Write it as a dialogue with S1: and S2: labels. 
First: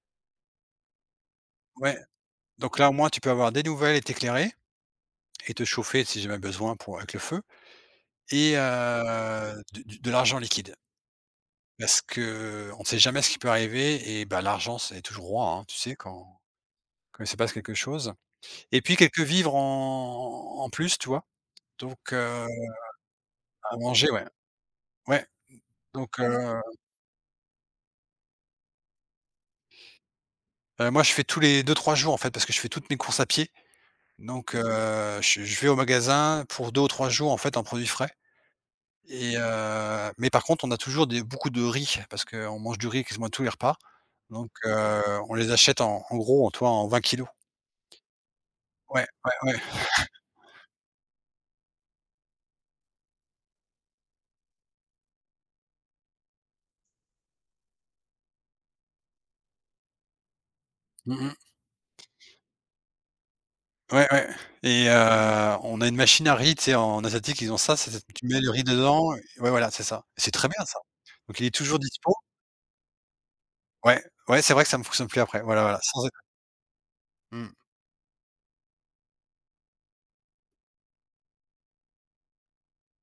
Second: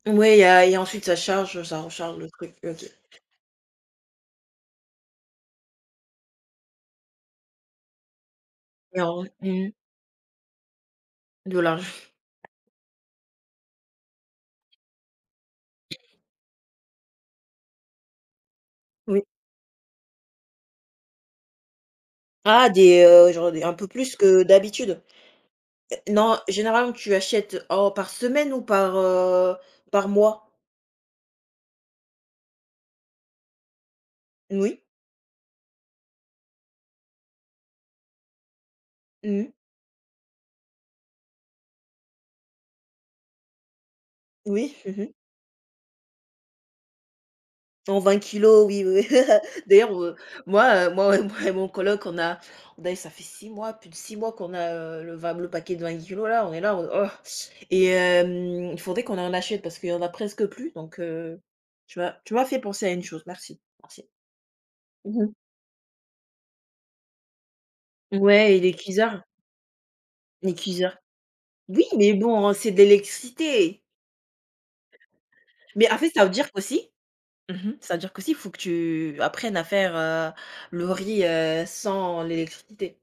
S1: Ouais, il y a il y a et ensuite ça charge, heu, ça
S2: Ouais,
S1: recharge le truc.
S2: donc là,
S1: OK.
S2: au moins, tu peux avoir des nouvelles et t'éclairer et te chauffer, si, jamais besoin pour avec le feu et
S1: [unintelligible] Mmh
S2: heu,
S1: mh
S2: de de l'argent liquide.
S1: De
S2: Parce
S1: l'argent.
S2: qu'on sait jamais ce qui peut arriver. Eh ben, l'argent, c'est toujours roi, hein, tu sais, quand quand il se passe quelque chose et puis, quelques
S1: Oui.
S2: vivres, en en plus, tu vois? Donc heu,
S1: Ah, des, heu, genre, des un
S2: à
S1: peu
S2: manger,
S1: plus
S2: ouais,
S1: que d'habitude?
S2: ouais,
S1: Eh
S2: donc
S1: non,
S2: heu
S1: généralement, tu achètes, oh par semaine ou par, heu, par mois?
S2: Heu, moi, je fais tous les 2-3 jours, en fait, parce que je fais toutes mes courses à pied, donc
S1: N oui.
S2: heu, che je vais au magasin pour 2 ou 3 jours, en fait, en produits frais et
S1: Mmh.
S2: heu, mais par contre, on a toujours des beaucoup de riz parce qu'on mange du riz quasiment à tous les repas, donc
S1: Oui, mmh mh.
S2: heu, on les achète en en gros, en tu vois, en 20 kilogrammes.
S1: En 20 kilogrammes, oui, oui.
S2: Ouais, ouais, ouais.
S1: D'ailleurs, heu, moi, heu, moi moi et mon coloc, on a on a ça fait 6 mois, plus de 6 mois qu'on a, heu, le va le paquet de 20 Kg là, on est là en mode, oh! Et hem, faudrait qu'on en achète parce qu'il y en a presque plus, donc
S2: Mmh mh.
S1: heu, tu m'a tu m'as fait penser à une chose. Merci. Merci.
S2: Ouais, ouais et heu,
S1: Mmh mh.
S2: on a une machine à riz, tu sais, en asiatique, ils ont ça. C'est cette tu mets le
S1: Ouais, eh,
S2: riz
S1: les
S2: dedans ouais,
S1: cuiseurs.
S2: voilà, c'est ça. C'est très
S1: Les
S2: bien ça,
S1: cuiseurs.
S2: donc, il est toujours
S1: Oui,
S2: dispo.
S1: mais bon, c'est de l'électricité.
S2: Ouais, ouais, c'est vrai que ça ne fonctionne plus après. Voilà, voilà,
S1: Mais, en
S2: sans
S1: fait,
S2: éc
S1: ça veut dire qu'aussi
S2: Mmh.
S1: mmh mh, ça veut dire qu'aussi, faut que tu apprennes à faire, heu, le riz, heu, sans l'électricité.